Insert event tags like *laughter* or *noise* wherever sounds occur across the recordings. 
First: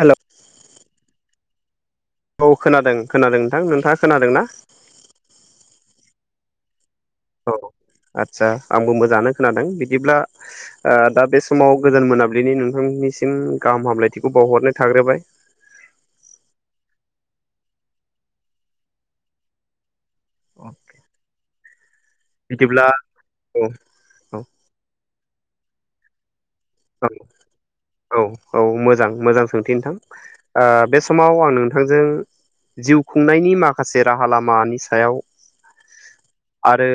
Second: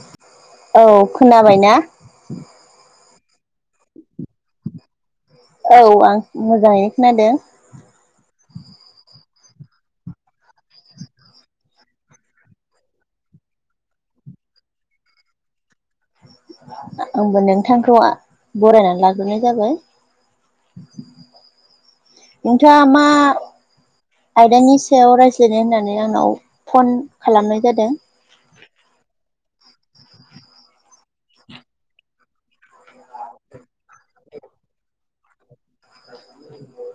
हेल' औ खोनाबाय ना? औ खोनादों खोनादों नोंथां नोंथाङा खोनादों ना? औ आं मोजाङैनो खोनादों। आतसा आंबो मोजाङानो खोनादों बिदिब्ला दा बे समाव गोजान मोनाबिलिनि नोंथांनिसिम गाहाम हामलायथिखौ बावहरनाय थाग्रोबाय। आंबो नोंथांखौ बरायनानै लाग्रोनाय जाबाय। नोंथाङ बिदिब्ला मा औ औ आयदानि सायाव रायज्लायनाय होननानै आंनाव फन खालामनाय जादों। औ औ मोजां मोजां सोंथि नोंथां बे समाव आं नोंथांजों जिउ खुंनायनि माखासे राहा लामानि सायाव आरो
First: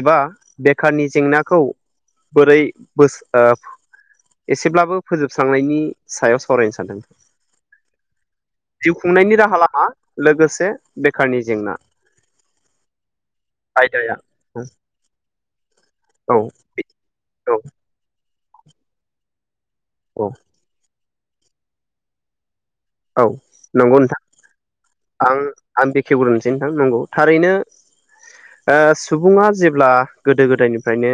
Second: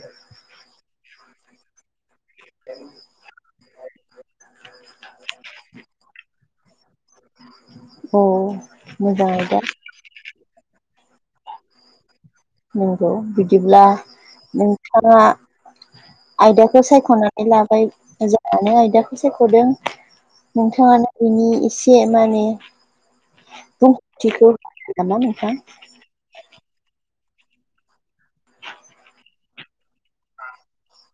एबा बेखारनि जेंनाखौ बोरै बोस ओ एसेब्लाबो फोजोबस्रांनायनि सायाव सावरायनो सानदों। औ जिउ मोजां खुंनायनि आयदा राहा लामा लोगोसे बेखारनि जेंना। नोंगौ बिदिब्ला आयदाया नोंथाङा औ आयदाखौ खौ सायख'नानै औ लाबाय मोजाङानो आयदाखौ सायख'दों अ नोंथाङानो बिनि एसे माने औ नंगौ नोंथां बुंथिखौ होगोन नामा आं नोंथां आं बेखेवग्रोनोसै नोंथां नंगौ थारैनो सुबुङा जेब्ला गोदो गोदायनिफ्रायनो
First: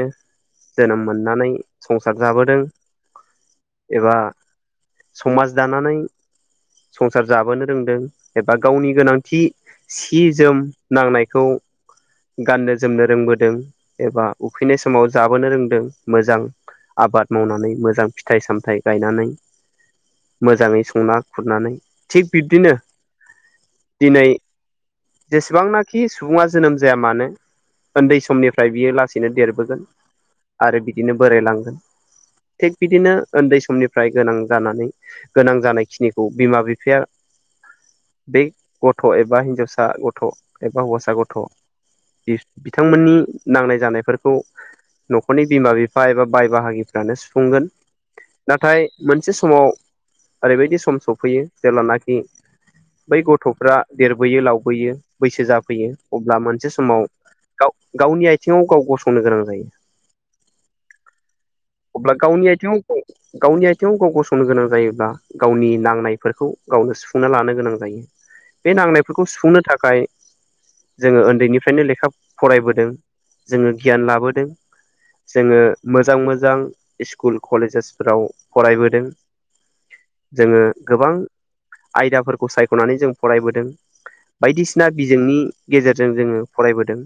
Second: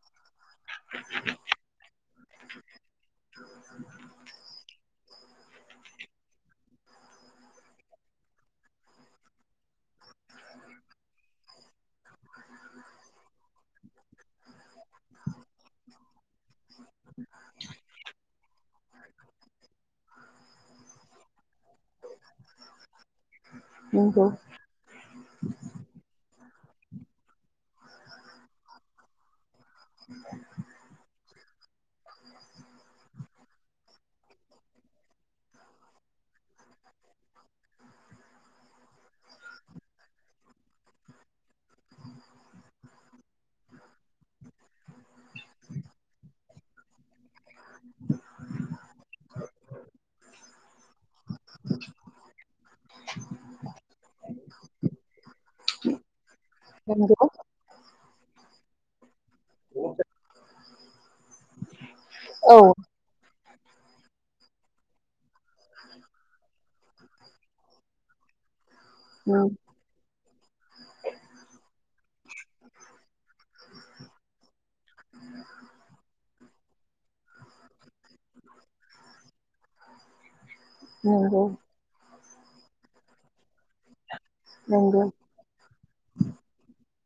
जोनोम मोननानै संसार जाबोदों एबा समाज दानानै संसार जाबोनो रोंदों एबा गावनि गोनांथि सि जोम नांनायखौ गाननो जोमनो रोंबोदों एबा उखैनाय समाव जाबोनो रोंदों मोजां आबाद मावनानै मोजां फिथाइ सामथाय गायनानै मोजाङै संना खुरनानै थिग बिब्दिनो नंगौ दिनै जेसेबांनाखि सुबुङा जोनोम जाया मानो उन्दै समनिफ्राय बियो लासैनो देरबोगोन *inaudible* आरो बिदिनो बोरायलांगोन थिग बिदिनो उन्दै समनिफ्राय गोनां जानानै गोनां जानायखिनिखौ बिमा बिफाया बे गथ' एबा हिन्जावसा गथ' एबा हौवासा गथ' बिथांमोननि नांनाय जानायफोरखौ न'खरनि बिमा बिफा एबा बाय बाहागि जानो सुफुंगोन नाथाय मोनसे समाव ओरैबायदि सम सफैयो जेब्लानाखि बै गथ'फ्रा देरबोयो लावबोयो बैसो जाफैयो अब्ला मोनसे समाव नंगौ गाव गावनि आथिङाव गाव गसंनो गोनां जायो अब्ला गावनि औ आथिङाव गावनि आथिङाव गाव गसंनो गोनां जायोब्ला गावनि नाङा नांनाय गावनो सुंफुंना लानो गोनां जायो बे नांनायफोरखौ नंगौ सुफुंनो थाखाय जोङो उन्दैनिफ्रायनो लेखा फरायबोदों जोङो गियान लाबोदों जोङो मोजां मोजां स्कुल कलेजेसफोराव फरायबोदों जोङो गोबां नंगौ आयदाफोरखौ सायख'नानै जों फरायबोदों बायदिसिना नंगौ बिजोंनि गेजेरजों जोङो फरायबोदों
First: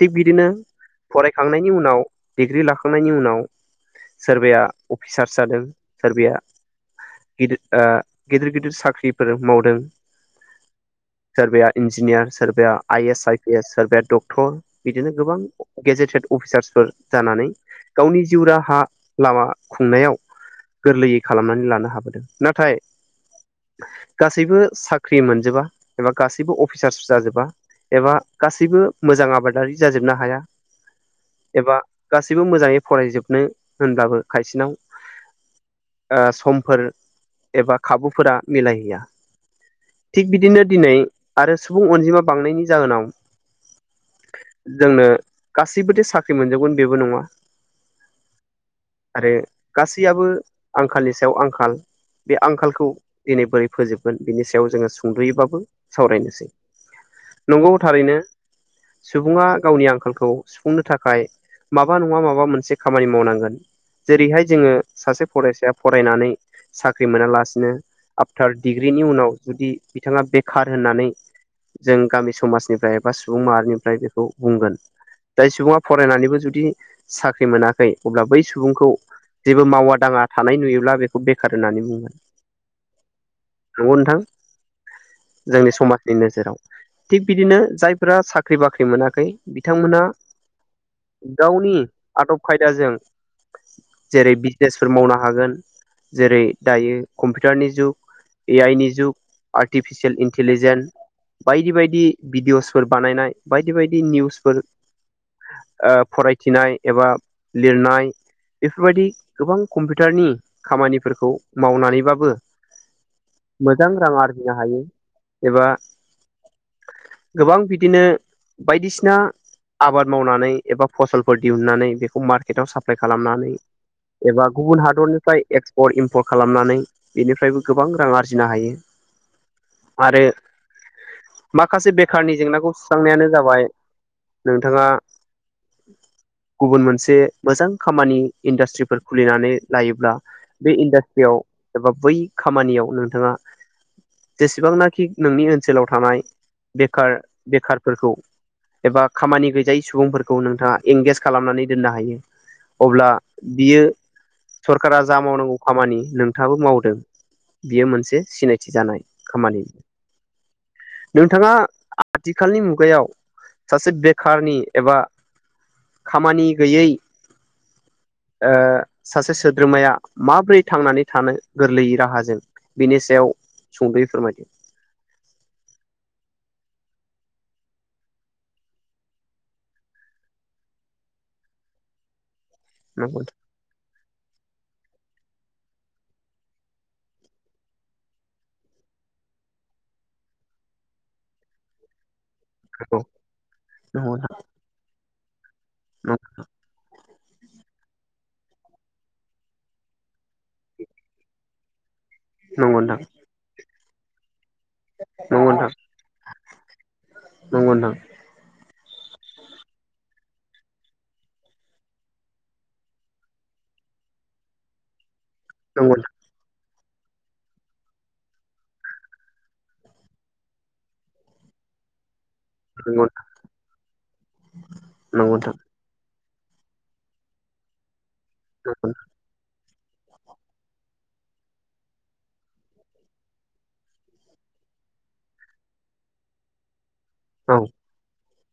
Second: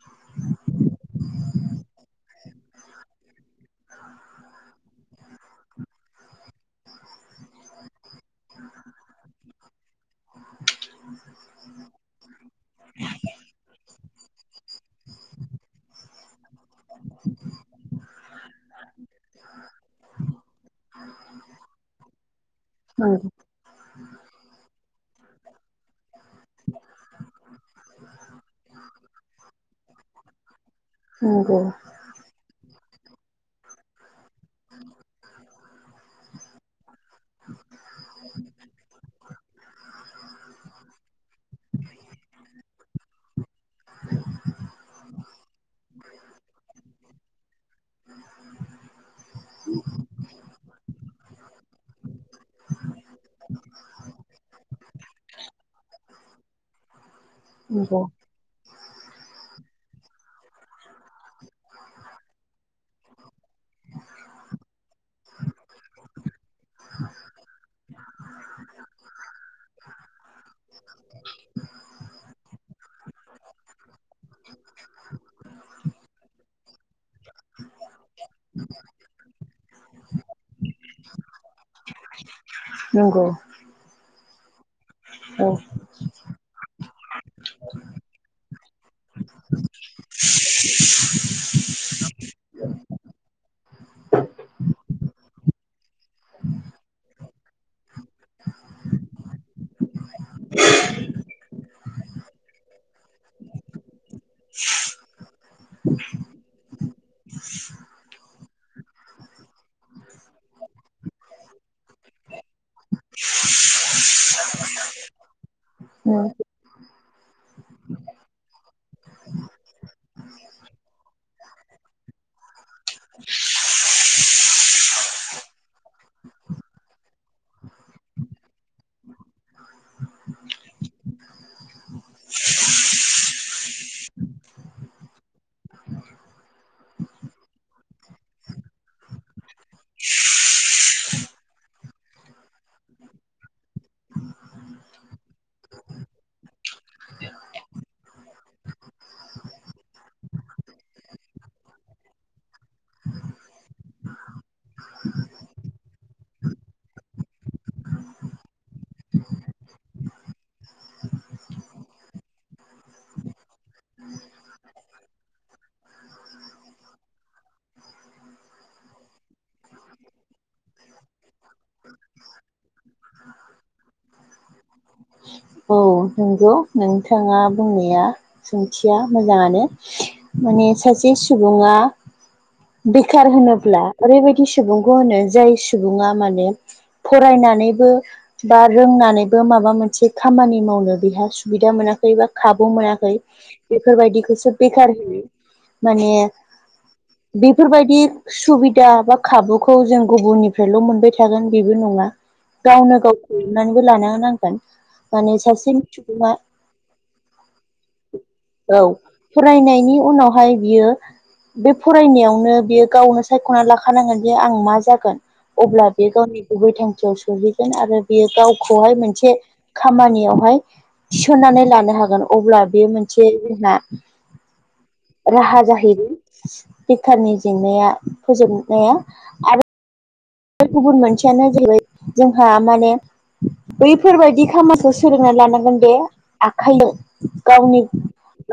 थिग बिदिनो फरायखांनायनि उनाव डिग्रि लाखांनायनि उनाव सोरबाया अफिसार्स जादों सोरबाया गिदिर गिदिर गिदिर साख्रिफोर मावदों सोरबाया इन्जिनियार सोरबाया I S I P S सोरबाया डक्ट डक्टर बिदिनो गोबां गेजेटेड अफिसार्सफोर जानानै गावनि जिउ राहा लामा खुंनायाव गोरलैयै खालामनानै लानो हाबोदों नाथाय उ गासैबो साख्रि मोनजोबा एबा गासैबो अफिसार्स जाजोबा एबा गासैबो मोजां आबादारि जाजोबनो हाया नंगौ एबा गासैबो मोजाङै फरायजोबनो होनब्लाबो खायसेनाव समफोर एबा खाबुफोरा मिलायहैया थिग बिदिनो दिनै आरो सुबुं अनजिमा बांनायनि जाहोनाव जोंनो गासैबोथ साख्रि मोनजोबगोन बेबो नङा आरो गासैयाबो आंखालनि सायाव आंखाल बे आंखालखौ दिनै बोरै फोजोबगोन बिनि याव जोङो सुंद'यैबाबो सावरायनोसै नंगौ थारैनो सुबुङा गावनि आंखालखौ सुफुंनो थाखाय माबा नङा माबा मोनसे खामानि मावनांगोन जेरैहाय जोङो सासे फरायसाया फरायनानै फाख्रि मोनालासिनो आफटार डिग्रिनि उनाव जुदि बिथाङा बेखार होननानै जों गामि समाजनिफ्राय एबा सुबुं माहारिनिफ्राय बेखौ बुंगोन जाय सुबुङा फरायनानैबो जुदि साख्रि मोनाखै अब्ला बै सुबुंखौ जेबो मावा दाङा थानाय नुयोब्ला बेखौ बेखार होननानै बुङो *inaudible* नंगौ नंगौ नोंथां औ जोंनि समाज नि नोजोराव थिग बिदिनो जायफोरा साख्रि बाख्रि मोनाखै बिथांमोना गावनि आदब खायदा जों जेरै बिजनेसफोर मावनो हागोन जेरै दायो कम्पिउटारनि जुग ए आइ नि जुग आर्टिफिसियेल इन्टिलिजेन्स बायदि बायदि भिडिअ'सफोर बानायनाय बायदि बायदि निउसफोर फरायथिनाय एबा लिरनाय बेफोरबायदि गोबां कम्पिउटारनि खामानिफोरखौ मावनानैबाबो मोजां रां आरजिनो हायो एबा औ गोबां बिदिनो बायदिसिना आबाद मावनानै एबा फसलफोर दिहुननानै बेखौ मार्केटाव साप्लााय खालामनानै एबा गुबुन हादरनिफ्राय एक्सपर्ट सफर खालामनानै बेनिफ्रायबो गोबां रां आरजिनो हायो आरो माखासे बेखारनि जेंनाखौ सुस्रांनायानो जाबाय नोंथाङा गुबुन मोनसे मोजां खामानि इन्डास्ट्रिफोर खुलिनानै लायोब्ला बे इन्डास्ट्रियाव एबा बै खामानियाव नोंथाङा जेसेबांनाखि नोंनि ओनसोलाव थानाय बेखार बेखारफोरखौ एबा खामानि गैजायै सुबुंफोरखौ नोंथाङा एंगेज खालामनानै दोननो हायो अब्ला बियो सरकारा जा मावनांगौ खामानि नोंथाबो मावदों बियो मोनसे सिनायथि जानाय खामानि नोंथाङा आथिखालनि मुगायाव सासे बेखारनि एबा खामानि गैयै सासे सोद्रोमाया माब्रै थांनानै थानो गोरलैयै राहाजों बेनि सायाव सुंद'यै फोरमायदि औ नंगौ नोंथाङा बुंनाया सोंथिया मोजाङानो माने सासे सुबुङा नंगौ बेखार होनोब्ला ओरैबायदि सुबुंखौ होनो जाय सुबुङा माने फरायनानैबो बा रोंनानैबो माबा मोनसे खामानि मावनो बेहा सुबिदा मोनाखै बा खाबु मोनाखै नोंथां बेफोरबायदिखौसो बेखार होयो माने बेफोरबायदि सुबिदा बा खाबुखौ जों गुबुननिफ्रायल' मोनबाय थागोन बेबो नङा नंगौ नोंथां गावनो गाव हनानैबो लानो नांगोन माने नंगौ नोंथां सावस्रिनि सुबङा नंगौ औ फरायनायनि उनावहाय बियो बे फरायनायावनो बियो गावनो सायख'ना लाखानांगोनदि आं मा जागोन अब्ला नोंथां बेयो गावनि गुबै थांखियाव सहैगोन आरो बेयो गावखौहाय मोनसे खामानियावहाय थिसननानै लानो हागोन अब्ला बेयो नंगौ मोनसे जोंना नोंथां राहा जाहैदों बेखारनि जेंनाया नंगौ फोजोबनाया बे गुबुन मोनसेयानो जेरै जोंहा माने बैफोरबायदि खामानिखौ सोलोंना लानांगोन दे आखायाव गावनि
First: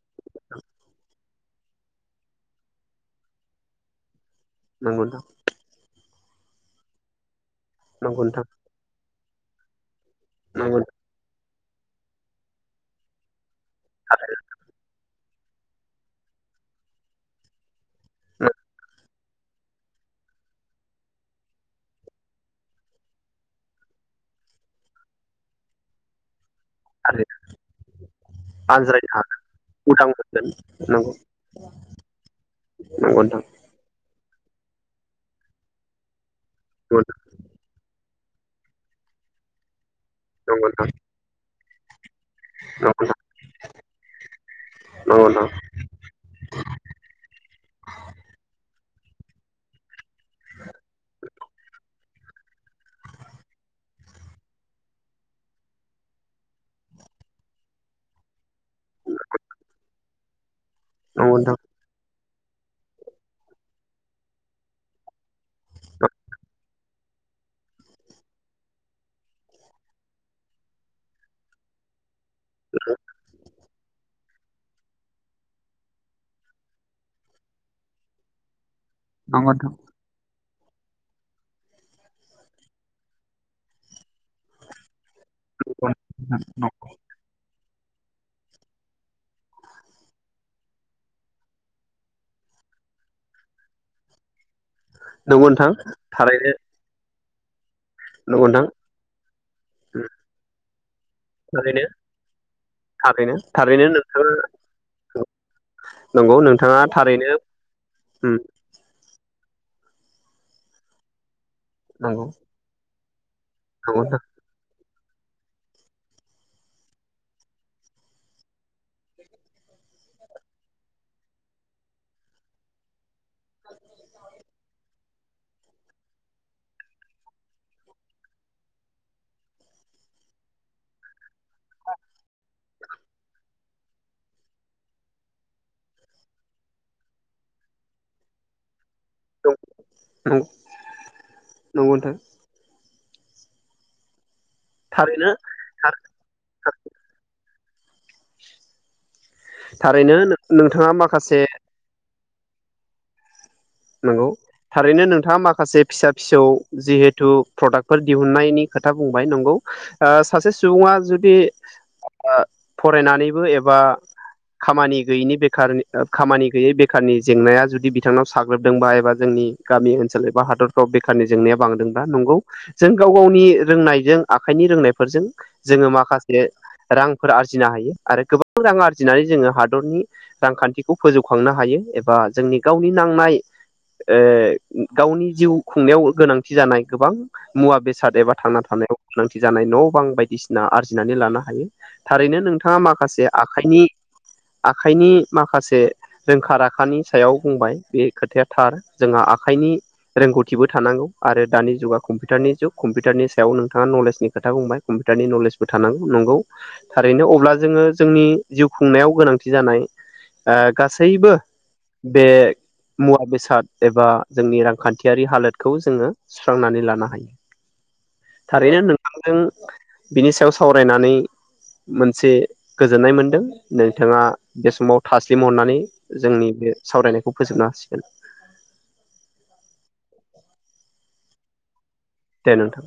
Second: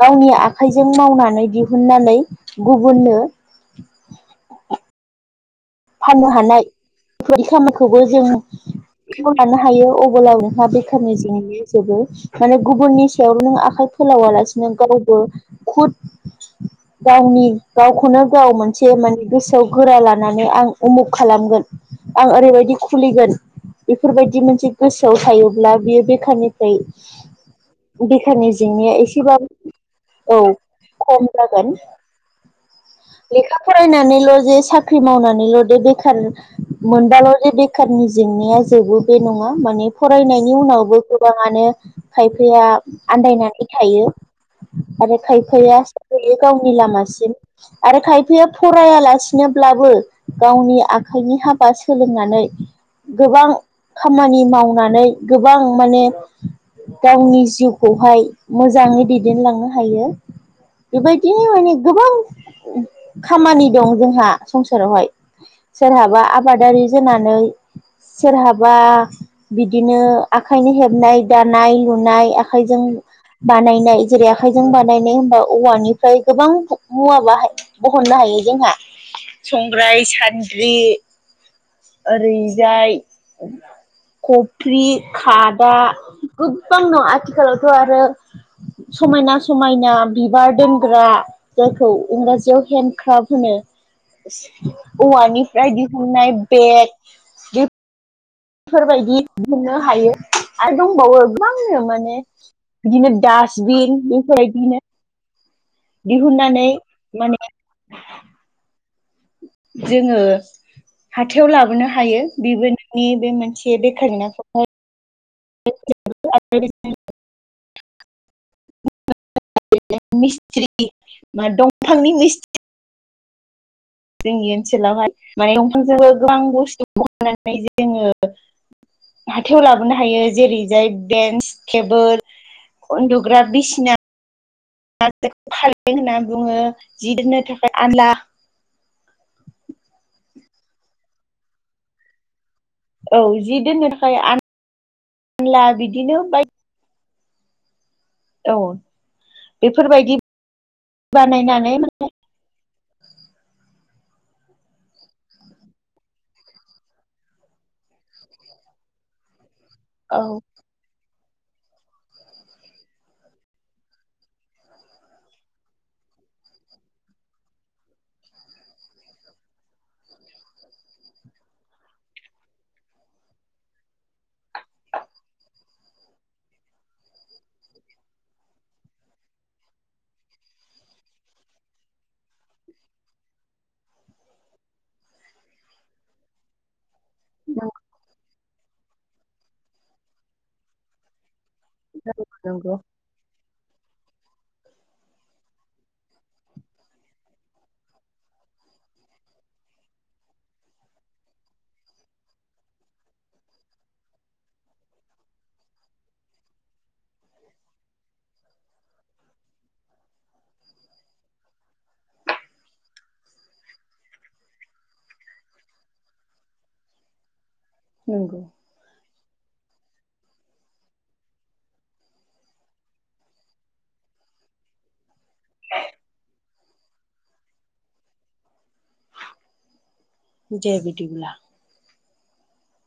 गावनि आखाइजों मावनानै दिहुननानै गुबुननो नंगौ दां फाननो हानाय बेफोरदि खामानिखौबो नंगौ जों लानो हायो नोंहा बेखारनि जेंनायया जबो माने गुबुननि सायावनो नों आखाय नोंथां फोलावालासिनो गावबो खुद गावनि गावखौनो गाव नंगौ मोनसे माने गोसोआव गोरा लानानै आं उमुख खालामगोन आं ओरैबायदि खुलिगोन बेफोरबायदि मोनसे गोसोआव थायोब्ला बियो बेखारनि दैै बेखारनि जेंनाया आनज्रायनो हागोन एसेबां उदां औ मोनगोन खम जागोन नंगौ नोंथां लेखा फरायनानैल' जे साख्रि मावनानैल' दे बेखार मोनबाल' बेखारनि जेंनाया जोबो बे नङा माने फरायनायनि नंगौ नोंथां उनावबो गोबाङानो खायफाया नंगौ आन्दायनानै थायो आरो नंगौ नोंथां खायफाया गैयो गावनि लामासिम आरो खायफाया फरायालासिनोब्लाबो गावनि आखाइनि हाबा सोलोंनानै गोबां खामानि मावनानै गोबां माने गावनि जिउखौहाय मोजाङै दैदेनलांनो हायो नंगौ बेबायदिनो नोंथां माने गोबां खामानि दं जोंहा संसारावहाय सोरहाबा आबादारि जानानै सोरहाबा बिदिनो आखाइनि हेबनाय दानाय लुनाय आखायजों बानायनाय जेरै आखाइजों बानायनाय होमबा औवानिफ्राय गोबां मुवा बाहाय बहननो हायो जोंहा नंगौ नोंथां संम्राइ सान्द्रि ओरैजाय कफ्रि खादा गोबां दङ आथिखालावथ' आरो समायना समायना बिबार दोनग्रा जायखौ इंराजियाव हेन्दड क्राफ्ट होनो नंगौ औवानिफ्राय नोंथां दिहुननाय थारैनो बेग नंगौ नोंथां बेफोरबायदि मोननो हायो आरो दंबावो गोबांनो थारैनो माने बिदिनो थारैनो थारैनो दासबिन नोंथाङा बेफोरबायदिनो नंगौ दिहुननानै नोंथाङा थारैनो माने उम जोङो हाथायाव लाबोनो हायो नंगौ बिबो नोंनि बे मोनसे नंगौ बेखार नाखौ *unintelligible* मिस्ट्रि मा दंफांनि मिस्ट्रि जोंनि ओनसोलावहाय माने दंफांजोंबो गोबां बुस्थु बनायनानै जोङो हाथायाव लाबोनो हायो जेरै जाय बेन्स टेबोल उन्दुग्रा बिसिना फारें होननानै बुङो जि दोननो थाखाय आलना *unintelligible* नंगौ नोंथां औ जि दोननो थाखाय आ थारैनो लना बिदिनो बाय औ थारैनो बेफोरबायदि नोंथाङा माखासे बानायनानै माने नंगौ थारैनो नोंथाङा माखासे फिसा फिसौ जिहेथु प्रडाक्ट फोर दिहुननायनि खोथा बुंबाय नंगौ औ सासे सुबुङा जुदि ओ फरायनानैबो एबा खामानि गैयैनि बेखार खामानि गैयै बेखारनि जेंनाया जुदि बिथांनाव साग्लोबदोंबा एबा जोंनि गामि ओनसोल एबा हादरफ्राव बेखारनि जेंनाया बांदोंबा नंगौ जों गाव गावनि रोंनायजों आखाइनि रोंनायफोरजों जोङो माखासे रांफोर आरजिनो हायो आरो गोबां रां आरजिनानै जोङो हादरनि रांखान्थिखौ फोजौखांनो हायो एबा जोंनि गावनि नांनाय गावनि जिउ खुंनायाव गोनांथि थि जानाय गोबां नंगौ मुवा बेसाद एबा थांना थानायाव सांग्रांथि जानाय न' बां बायदिसिना आरजिनानै लानो हायो थारैनो नंगौ नोंथाङा माखासे आखाइनि आखाइनि माखासे रोंखा राखानि सायाव बुंबाय बे खोथाया थार जोंहा आखाइनि रोंगौथिबो थानांगौ आरो दानि जुगा कम्पिउटारनि जुग कम्पिउारनि सायाव नोंथाङा नलेजनि खोथा बुंबाय कम्पिउटारनि नलेजबो थानांगौ नंगौ थारैनो अब्ला जोङो जोंनि जिउ खुंनायाव गोनांथि जानाय गासैबो बे मुवा बेसाद एबा जोंनि रांखान्थियारि हालोदखौ जोङो सुस्रांनानै लानो हायो नंगौ थारैनो नोंथांजों बिनि सायाव सावरायनानै मोनसे गोजोननाय मोनदों नोंथाङा बे समाव थास्लिम हरनानै जोंनि बे सावरायनायखौ फोजोबनो हासिगोन। दे बिदिब्ला दे नोंथां।